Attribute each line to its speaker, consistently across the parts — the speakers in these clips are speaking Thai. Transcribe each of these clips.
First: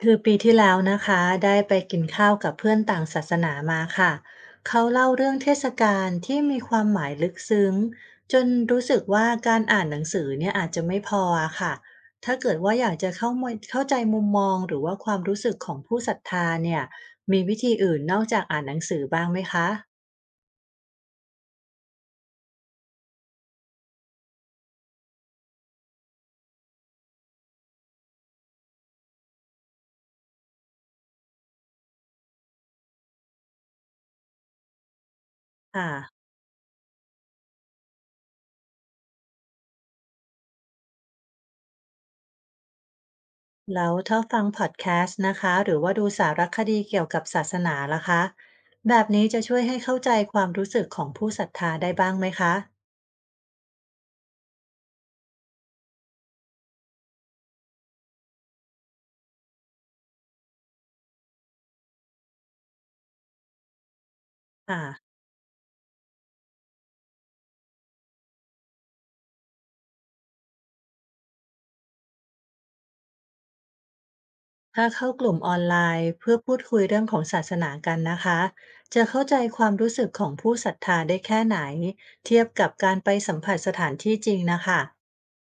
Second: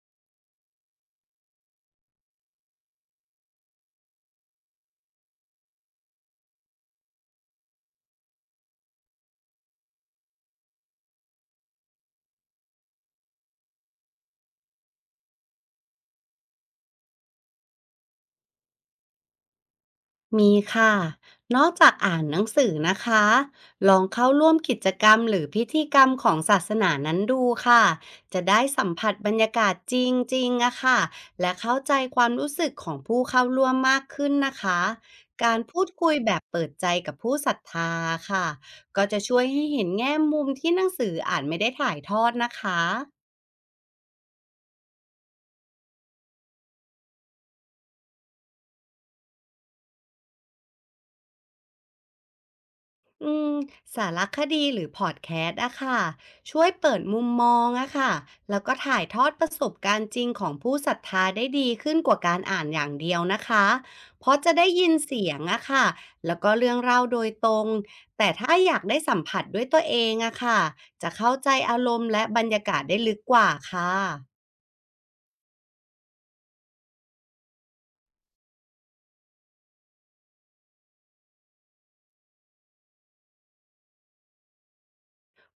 Speaker 1: คือปีที่แล้วนะคะได้ไปกินข้าวกับเพื่อนต่างศาสนามาค่ะเขาเล่าเรื่องเทศกาลที่มีความหมายลึกซึ้งจนรู้สึกว่าการอ่านหนังสือเนี่ยอาจจะไม่พออะค่ะถ้าเกิดว่าอยากจะเข้ามาเข้าใจมุมมองหรือว่าความรู้สึกของผู้ศรัทธาเนี่ยมีวิธีอื่นนอกจากอ่านหนังสือบ้างไหมคะ
Speaker 2: มีค่ะ นอกจากอ่านหนังสือนะคะลองเข้าร่วมกิจกรรมหรือพิธีกรรมของศาสนานั้นดูค่ะจะได้สัมผัสบรรยากาศจริงๆอะค่ะและเข้าใจความรู้สึกของผู้เข้าร่วมมากขึ้นนะคะการพูดคุย
Speaker 1: ค่ะ
Speaker 2: แบบเปิดใจกับผู้ศรัทธาค่ะก็จะช่วยให้เห็นแง่มุมที่หนังสืออ่านไม่ได้ถ่ายทอดนะคะ
Speaker 1: แล้วถ้าฟังพอดแคสต์นะคะหรือว่าดูสารคดีเกี่ยวกับศาสนาล่ะคะแบบนี้จะช่วยให้เข้าใจความรู้สึกของผู้ศรัทธาได้บ้างไหมคะ
Speaker 2: อืมสารคดีหรือพอดแคสต์อะค่ะช่วยเปิดมุมมองอะค่ะแล้วก็ถ่ายทอดประสบการณ์จริงของผู้ศรัทธาได้ดีขึ้นกว่าการอ่านอย่างเดียวนะคะเพราะจะได้ยิน
Speaker 1: ค่ะ
Speaker 2: เสียงอะค่ะแล้วก็เรื่องเล่าโดยตรงแต่ถ้าอยากได้สัมผัสด้วยตัวเองอะค่ะจะเข้าใจอารมณ์และบรรยากาศได้ลึกกว่าค่ะ
Speaker 1: ถ้าเข้ากลุ่มออนไลน์เพื่อพูดคุยเรื่องของศาสนากันนะคะจะเข้าใจความรู้สึกของผู้ศรัทธาได้แค่ไหนเทียบกับการไปสัมผัสสถานที่จริงนะคะ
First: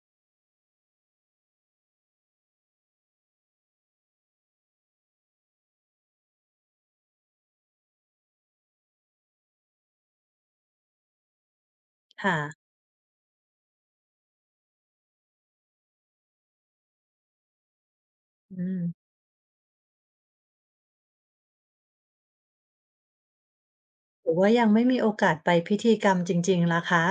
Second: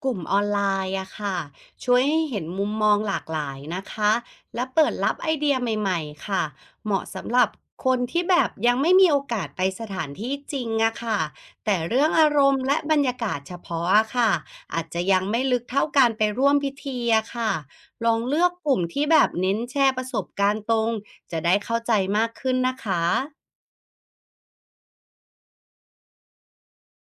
Speaker 2: กลุ่มออนไลน์อะค่ะช่วยให้เห็นมุมมองหลากหลายนะคะและเปิดรับไอเดียใหม่ๆค่ะเหมาะสำหรับคนที่แบบยังไม่มีโอกาสไปสถานที่จริงอะค่ะแต่เรื่องอา
Speaker 1: ค่ะ
Speaker 2: รมณ์และบรรยากาศเฉพาะอะค่ะอาจจะยังไม่ลึกเท่าการไปร่วมพิธีอะค่ะลองเลือก
Speaker 1: อื
Speaker 2: กลุ่
Speaker 1: ม
Speaker 2: มที่แบบเน้นแชร์ประสบการณ์ตรงจะได้เข้าใจมากขึ้นนะคะ
Speaker 1: หรือว่ายังไม่มีโอกาสไปพิธีกรรมจริงๆล่ะคะ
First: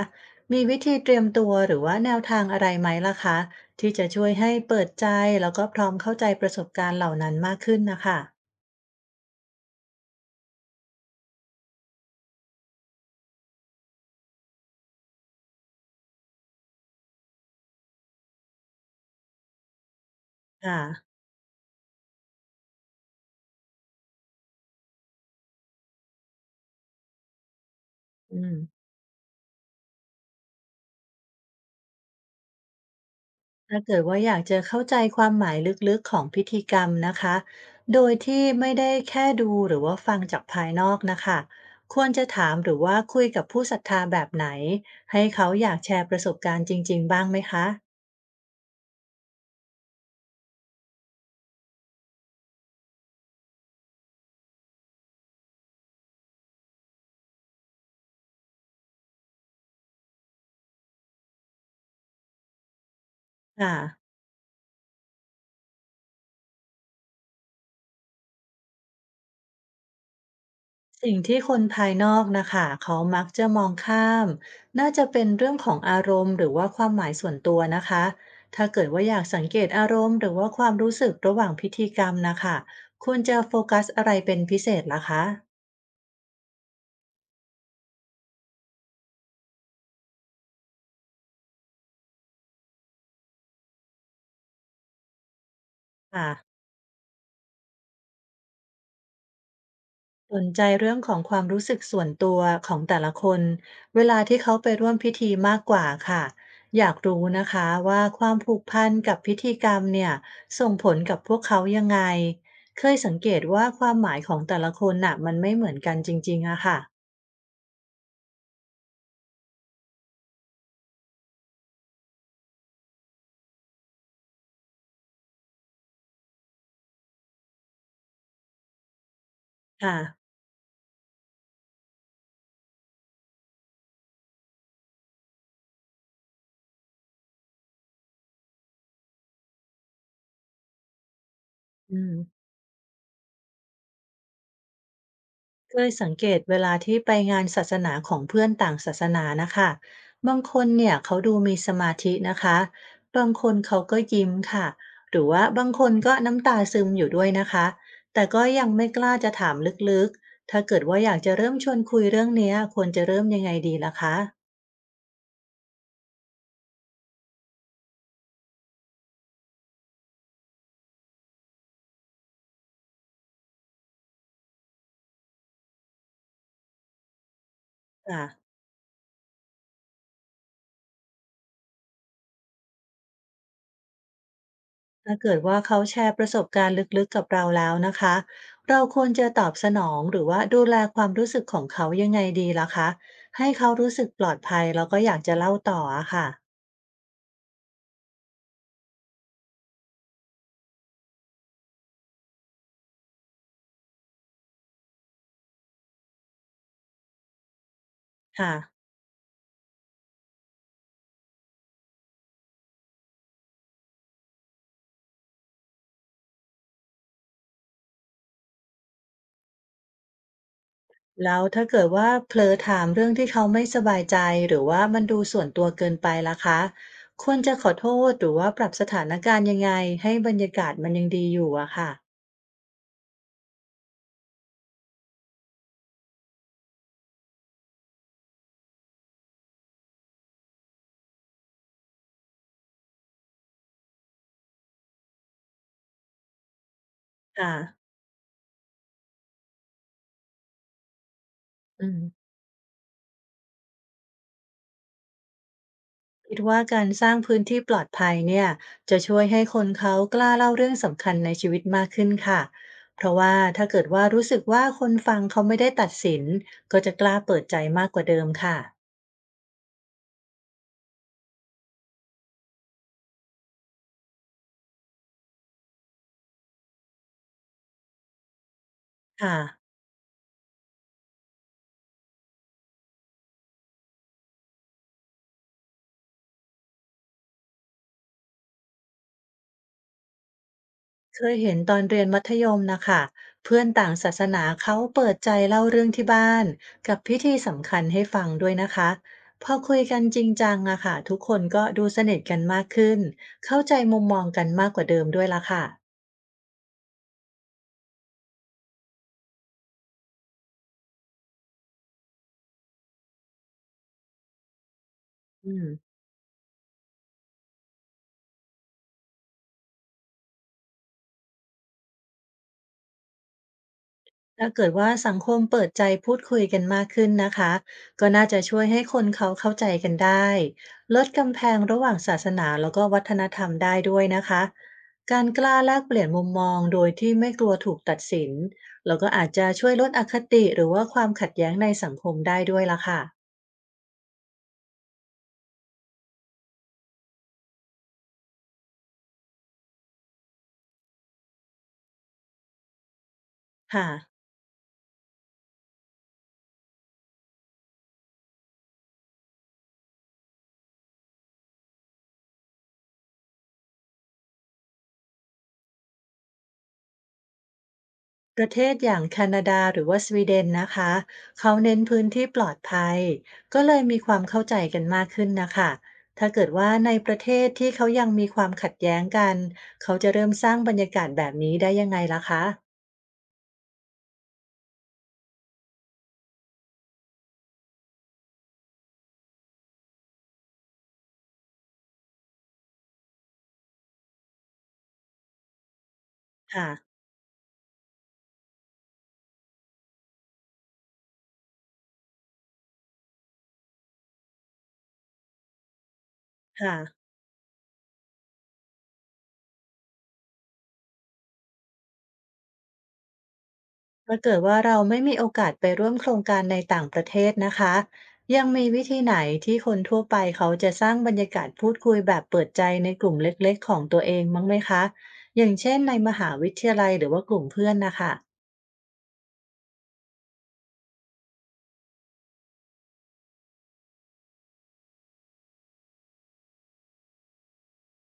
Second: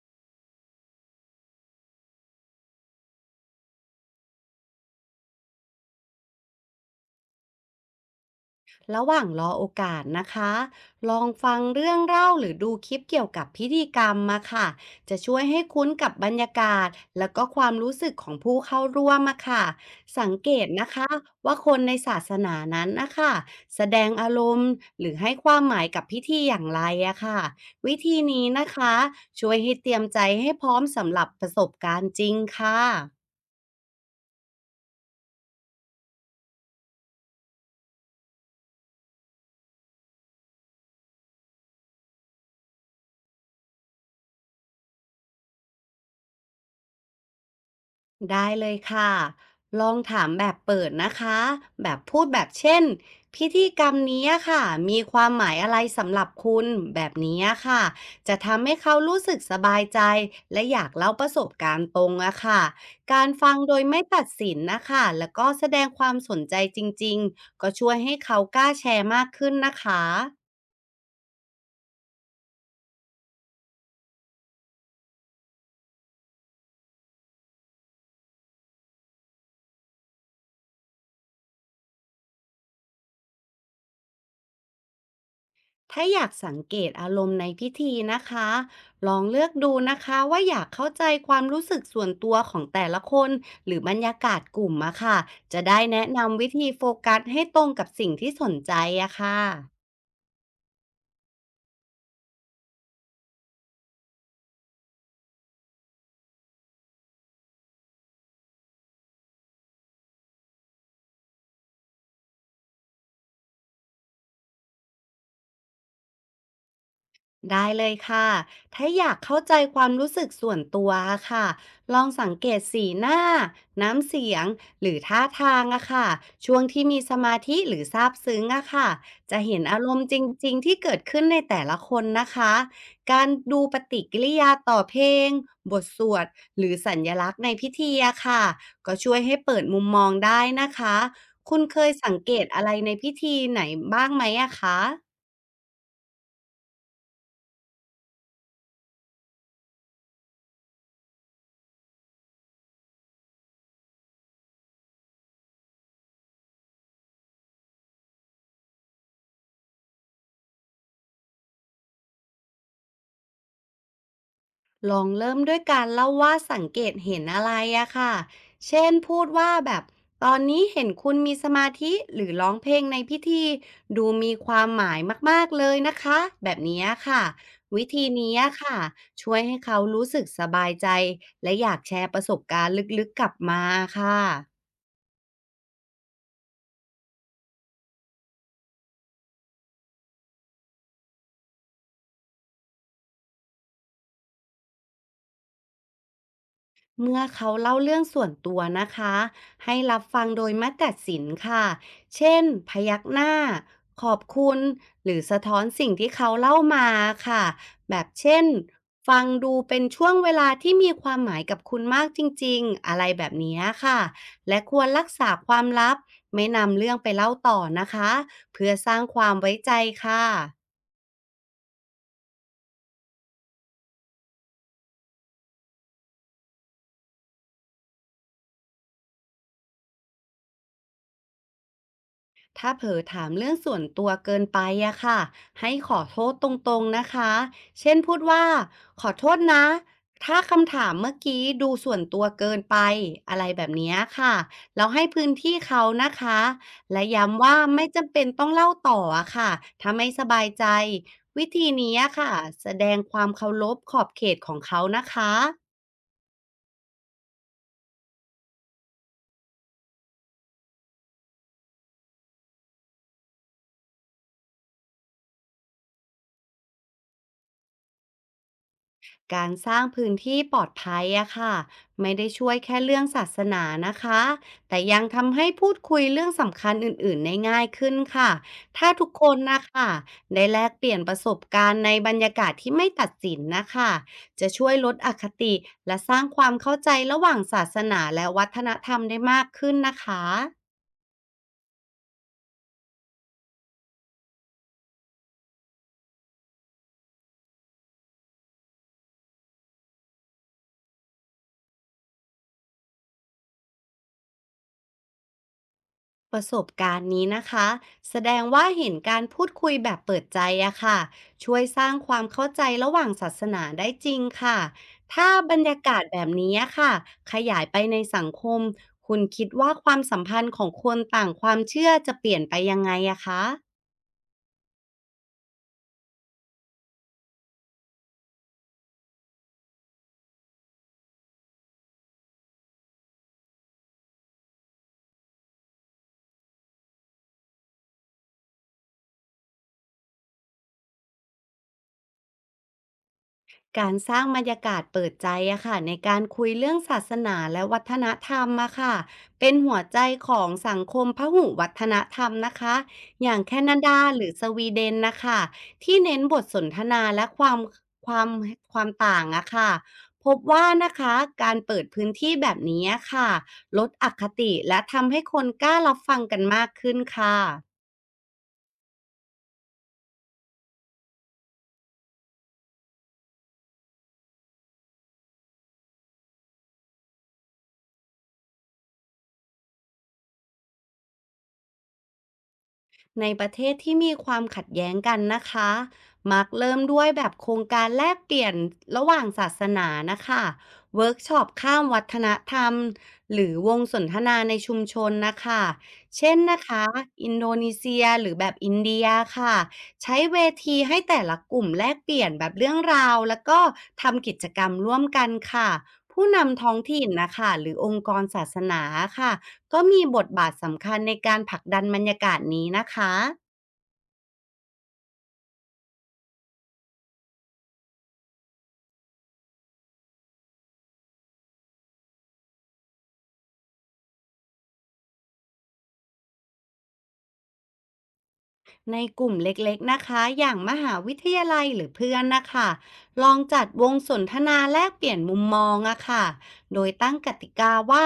Speaker 1: มีวิธีเตรียมตัวหรือว่าแนวทางอะไรไหมล่ะคะที่จะช่วยให้เปิดใจแล้วก็พร้อมเข้าใจประสบการณ์เหล่านั้นมากขึ้นนะคะ
Speaker 2: ระหว่างรอโอกาสนะคะลองฟังเรื่องเล่าหรือดูคลิปเกี่ยวกับพิธีกรรมมาค่ะจะช่วยให้คุ้นกับบรรยากาศแล้วก็ความรู้สึกของผู้เข้าร่วมมาค่ะสังเกต
Speaker 1: ค่ะ
Speaker 2: นะคะว่าคนในศาสนานั้นนะคะแสดงอารมณ์หรือให้ความหมายกับพิธีอย่างไรอะค่ะวิธี
Speaker 1: อื
Speaker 2: นี้
Speaker 1: ม
Speaker 2: นะคะช่วยให้เตรียมใจให้พร้อมสำหรับประสบการณ์จริงค่ะ
Speaker 1: ถ้าเกิดว่าอยากจะเข้าใจความหมายลึกๆของพิธีกรรมนะคะ โดยที่ไม่ได้แค่ดูหรือว่าฟังจากภายนอกนะคะควรจะถามหรือว่าคุยกับผู้ศรัทธาแบบไหนให้เขาอยากแชร์ประสบการณ์จริงๆบ้างไหมคะ
Speaker 2: ได้เลยค่ะ ลองถามแบบเปิดนะคะ แบบพูดแบบเช่นพิธีกรรมนี้อะค่ะมีความหมายอะไรสำหรับคุณแบบนี้อะค่ะจะทำให้เขารู้สึกสบายใจและอยากเล่าประสบการณ์ตรงอะค่ะการฟังโด
Speaker 1: ค่ะ
Speaker 2: ยไม่ตัดสินนะคะแล้วก็แสดงความสนใจจริงๆก็ช่วยให้เขากล้าแชร์มากขึ้นนะคะ
Speaker 1: สิ่งที่คนภายนอกนะคะเขามักจะมองข้ามน่าจะเป็นเรื่องของอารมณ์หรือว่าความหมายส่วนตัวนะคะ ถ้าเกิดว่าอยากสังเกตอารมณ์หรือว่าความรู้สึกระหว่างพิธีกรรมนะคะควรจะโฟกัสอะไรเป็นพิเศษล่ะคะ
Speaker 2: ถ้าอยากสังเกตอารมณ์ในพิธีนะคะ ลองเลือกดูนะคะว่าอยากเข้าใจความรู้สึกส่วนตัวของแต่ละคนหรือบรรยากาศกลุ่มอะค่ะจะได้แนะ
Speaker 1: ค่ะ
Speaker 2: นำวิธีโฟกัสให้ตรงกับสิ่งที่สนใจอะค่ะ
Speaker 1: สนใจเรื่องของความรู้สึกส่วนตัวของแต่ละคนเวลาที่เขาไปร่วมพิธีมากกว่าค่ะอยากรู้นะคะว่าความผูกพันกับพิธีกรรมเนี่ยส่งผลกับพวกเขายังไงเคยสังเกตว่าความหมายของแต่ละคนน่ะมันไม่เหมือนกันจริงๆอะค่ะ
Speaker 2: ได้เลยค่ะ ถ้าอยากเข้าใจความรู้สึกส่วนตัวอะค่ะ ลองสังเกตสีหน้า น้ำเสียง หรือท่าทางอะค่ะช่วงที่มีสมาธิหรือซาบซึ้งอะค่ะจะเห็นอาร
Speaker 1: ค่ะ
Speaker 2: มณ์จริงๆที่เกิดขึ้นในแต่ละคนนะคะ การดูปฏิกิริยาต่อเพลงบทสวดหรือสัญลักษณ์ในพิธีอะค่ะก็ช่วยให้เปิดมุมมองได้นะคะ คุณเคย
Speaker 1: อื
Speaker 2: สั
Speaker 1: ม
Speaker 2: งเกตอะไรในพิธีไหนบ้างไหมอะคะ
Speaker 1: เคยสังเกตเวลาที่ไปงานศาสนาของเพื่อนต่างศาสนานะคะบางคนเนี่ยเขาดูมีสมาธินะคะบางคนเขาก็ยิ้มค่ะหรือว่าบางคนก็น้ำตาซึมอยู่ด้วยนะคะแต่ก็ยังไม่กล้าจะถามลึกๆถ้าเกิดว่าอยากจะเริ่มชวนคุยเรื่องเนี้ยควรจะเริ่มยังไงดีล่ะคะ
Speaker 2: ลองเริ่มด้วยการเล่าว่าสังเกตเห็นอะไรอะค่ะ เช่นพูดว่าแบบตอนนี้เห็นคุณมีสมาธิหรือร้องเพลงในพิธีดูมีความหมายมากๆเลยนะคะแบบนี้ค่ะวิธีนี้
Speaker 1: ค่ะ
Speaker 2: ค่ะช่วยให้เขารู้สึกสบายใจและอยากแชร์ประสบการณ์ลึกๆกลับมาค่ะ
Speaker 1: ถ้าเกิดว่าเขาแชร์ประสบการณ์ลึกๆกับเราแล้วนะคะเราควรจะตอบสนองหรือว่าดูแลความรู้สึกของเขายังไงดีล่ะคะให้เขารู้สึกปลอดภัยแล้วก็อยากจะเล่าต่ออะค่ะ
Speaker 2: เมื่อเขาเล่าเรื่องส่วนตัวนะคะให้รับฟังโดยไม่ตัดสินค่ะเช่นพยักหน้าขอบคุณหรือสะท้อนสิ่งที่เขาเล่ามาค่ะแบบเช่น
Speaker 1: ค่ะ
Speaker 2: ฟังดูเป็นช่วงเวลาที่มีความหมายกับคุณมากจริงๆอะไรแบบนี้ค่ะและควรรักษาความลับไม่นำเรื่องไปเล่าต่อนะคะเพื่อสร้างความไว้ใจค่ะ
Speaker 1: แล้วถ้าเกิดว่าเผลอถามเรื่องที่เขาไม่สบายใจหรือว่ามันดูส่วนตัวเกินไปล่ะคะควรจะขอโทษหรือว่าปรับสถานการณ์ยังไงให้บรรยากาศมันยังดีอยู่อะค่ะ
Speaker 2: ถ้าเผลอถามเรื่องส่วนตัวเกินไปอะค่ะให้ขอโทษตรงๆนะคะเช่นพูดว่าขอโทษนะถ้าคำถามเมื่อกี้ดูส่วนตัวเกินไปอะไรแบบเนี้ยค่ะเราให้พื้นที่เขานะคะและย้ำ
Speaker 1: ค่ะ
Speaker 2: ว่าไม่จำเป็นต้องเล่าต่ออะค่ะถ้าไม่สบายใจวิธี
Speaker 1: อื
Speaker 2: นี้
Speaker 1: ม
Speaker 2: อะค่ะแสดงความเคารพขอบเขตของเขานะคะ
Speaker 1: คิดว่าการสร้างพื้นที่ปลอดภัยเนี่ยจะช่วยให้คนเขากล้าเล่าเรื่องสำคัญในชีวิตมากขึ้นค่ะเพราะว่าถ้าเกิดว่ารู้สึกว่าคนฟังเขาไม่ได้ตัดสินก็จะกล้าเปิดใจมากกว่าเดิมค่ะ
Speaker 2: การสร้างพื้นที่ปลอดภัยอะค่ะไม่ได้ช่วยแค่เรื่องศาสนานะคะแต่ยังทำให้พูดคุยเรื่องสำคัญอื่นๆได้ง่ายขึ้นค่ะถ้าทุกค
Speaker 1: ค่ะ
Speaker 2: นนะคะได้แลกเปลี่ยนประสบการณ์ในบรรยากาศที่ไม่ตัดสินนะคะจะช่วยลดอคติและสร้างความเข้าใจระหว่างศาสนาและวัฒนธรรมได้มากขึ้นนะคะ
Speaker 1: เคยเห็นตอนเรียนมัธยมนะคะเพื่อนต่างศาสนาเขาเปิดใจเล่าเรื่องที่บ้านกับพิธีสำคัญให้ฟังด้วยนะคะพอคุยกันจริงจังอะค่ะทุกคนก็ดูสนิทกันมากขึ้นเข้าใจมุมมองกันมากกว่าเดิมด้วยละค่ะ
Speaker 2: ประสบการณ์นี้นะคะแสดงว่าเห็นการพูดคุยแบบเปิดใจอะค่ะช่วยสร้างความเข้าใจระหว่างศาสนาได้จริงค่ะถ้า
Speaker 1: อื
Speaker 2: บรร
Speaker 1: ม
Speaker 2: ยากาศแบบนี้อะค่ะขยายไปในสังคมคุณคิดว่าความสัมพันธ์ของคนต่างความเชื่อจะเปลี่ยนไปยังไงอะคะ
Speaker 1: ถ้าเกิดว่าสังคมเปิดใจพูดคุยกันมากขึ้นนะคะก็น่าจะช่วยให้คนเขาเข้าใจกันได้ลดกำแพงระหว่างศาสนาแล้วก็วัฒนธรรมได้ด้วยนะคะการกล้าแลกเปลี่ยนมุมมองโดยที่ไม่กลัวถูกตัดสินแล้วก็อาจจะช่วยลดอคติหรือว่าความขัดแย้งในสังคมได้ด้วยล่ะค่ะ
Speaker 2: การสร้างบรรยากาศเปิดใจอะค่ะในการคุยเรื่องศาสนาและวัฒนธรรมอะค่ะเป็นหัวใจของสังคมพหุวัฒนธรรมนะคะอย่างแคนา
Speaker 1: ค่ะ
Speaker 2: ดาหรือสวีเดนนะคะที่เน้นบทสนทนาและความความต่างอะค่ะพบว่านะคะการเปิดพื้นที่แบบนี้อะค่ะลดอคติและทำให้คนกล้ารับฟังกันมากขึ้นค่ะ
Speaker 1: ประเทศอย่างแคนาดาหรือว่าสวีเดนนะคะเขาเน้นพื้นที่ปลอดภัยก็เลยมีความเข้าใจกันมากขึ้นนะคะถ้าเกิดว่าในประเทศที่เขายังมีความขัดแย้งกันเขาจะเริ่มสร้างบรรยากาศแบบนี้ได้ยังไงล่ะคะ
Speaker 2: ในประเทศที่มีความขัดแย้งกันนะคะมักเริ่มด้วยแบบโครงการแลกเปลี่ยนระหว่างศาสนานะคะเวิร์กช็อปข้ามวัฒนธรรมหรือวงสนทนาในชุมชนนะคะเช่นนะ
Speaker 1: ค่ะ
Speaker 2: คะอินโดนีเซียหรือแบบอินเดียค่ะใช้เวทีให้แต่ละกลุ่มแลกเปลี่ยนแบบเรื่องราวแล้วก็ทำกิจกรรมร่วมกันค่ะผู้นำท้อ
Speaker 1: ค่ะ
Speaker 2: งถิ่นนะคะหรือองค์กรศาสนาค่ะ ก็มีบทบาทสำคัญในการผลักดันบรรยากาศนี้นะคะ
Speaker 1: ถ้าเกิดว่าเราไม่มีโอกาสไปร่วมโครงการในต่างประเทศนะคะยังมีวิธีไหนที่คนทั่วไปเขาจะสร้างบรรยากาศพูดคุยแบบเปิดใจในกลุ่มเล็กๆของตัวเองมั้างไหมคะอย่างเช่นในมหาวิทยาลัยหรือว่ากลุ่มเพื่อนนะคะ
Speaker 2: ในกลุ่มเล็กๆ นะคะ อย่างมหาวิทยาลัยหรือเพื่อนนะคะ ลองจัดวงสนทนาแลกเปลี่ยนมุมมองอะค่ะโดยตั้งกติกาว่า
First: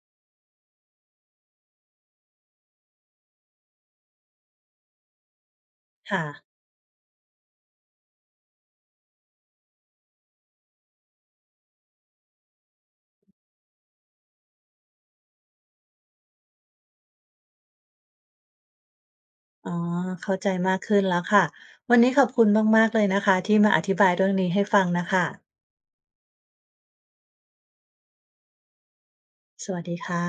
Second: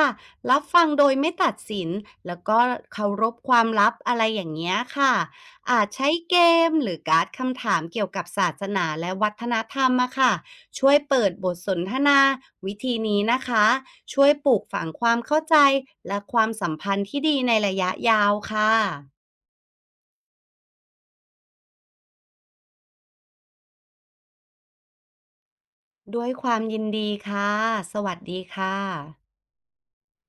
Speaker 2: รับฟังโดยไม่ตัดสิน แล้วก็เคารพความลับอะไรอย่างเงี้ยค่ะ อาจใช้
Speaker 1: ค่ะ
Speaker 2: เกมหรือการ์ดคำถามเกี่ยวกับศาสนาและวัฒนธรรมอะค่ะช่วยเปิดบทสนทนาวิธีนี้นะคะ ช่วยปลูกฝังความเข้าใจและความสัมพันธ์ที่ดีในระยะยาวค่ะ
Speaker 1: อ๋อเข้าใจมากขึ้นแล้วค่ะ วันนี้ขอบคุณมากๆเลยนะคะที่มาอธิบายเรื่องนี้ให้ฟังน่ะค่ะ
Speaker 2: ด้วยความยินดีค่ะ สวัสดีค่ะ
Speaker 1: สวัสดีค่ะ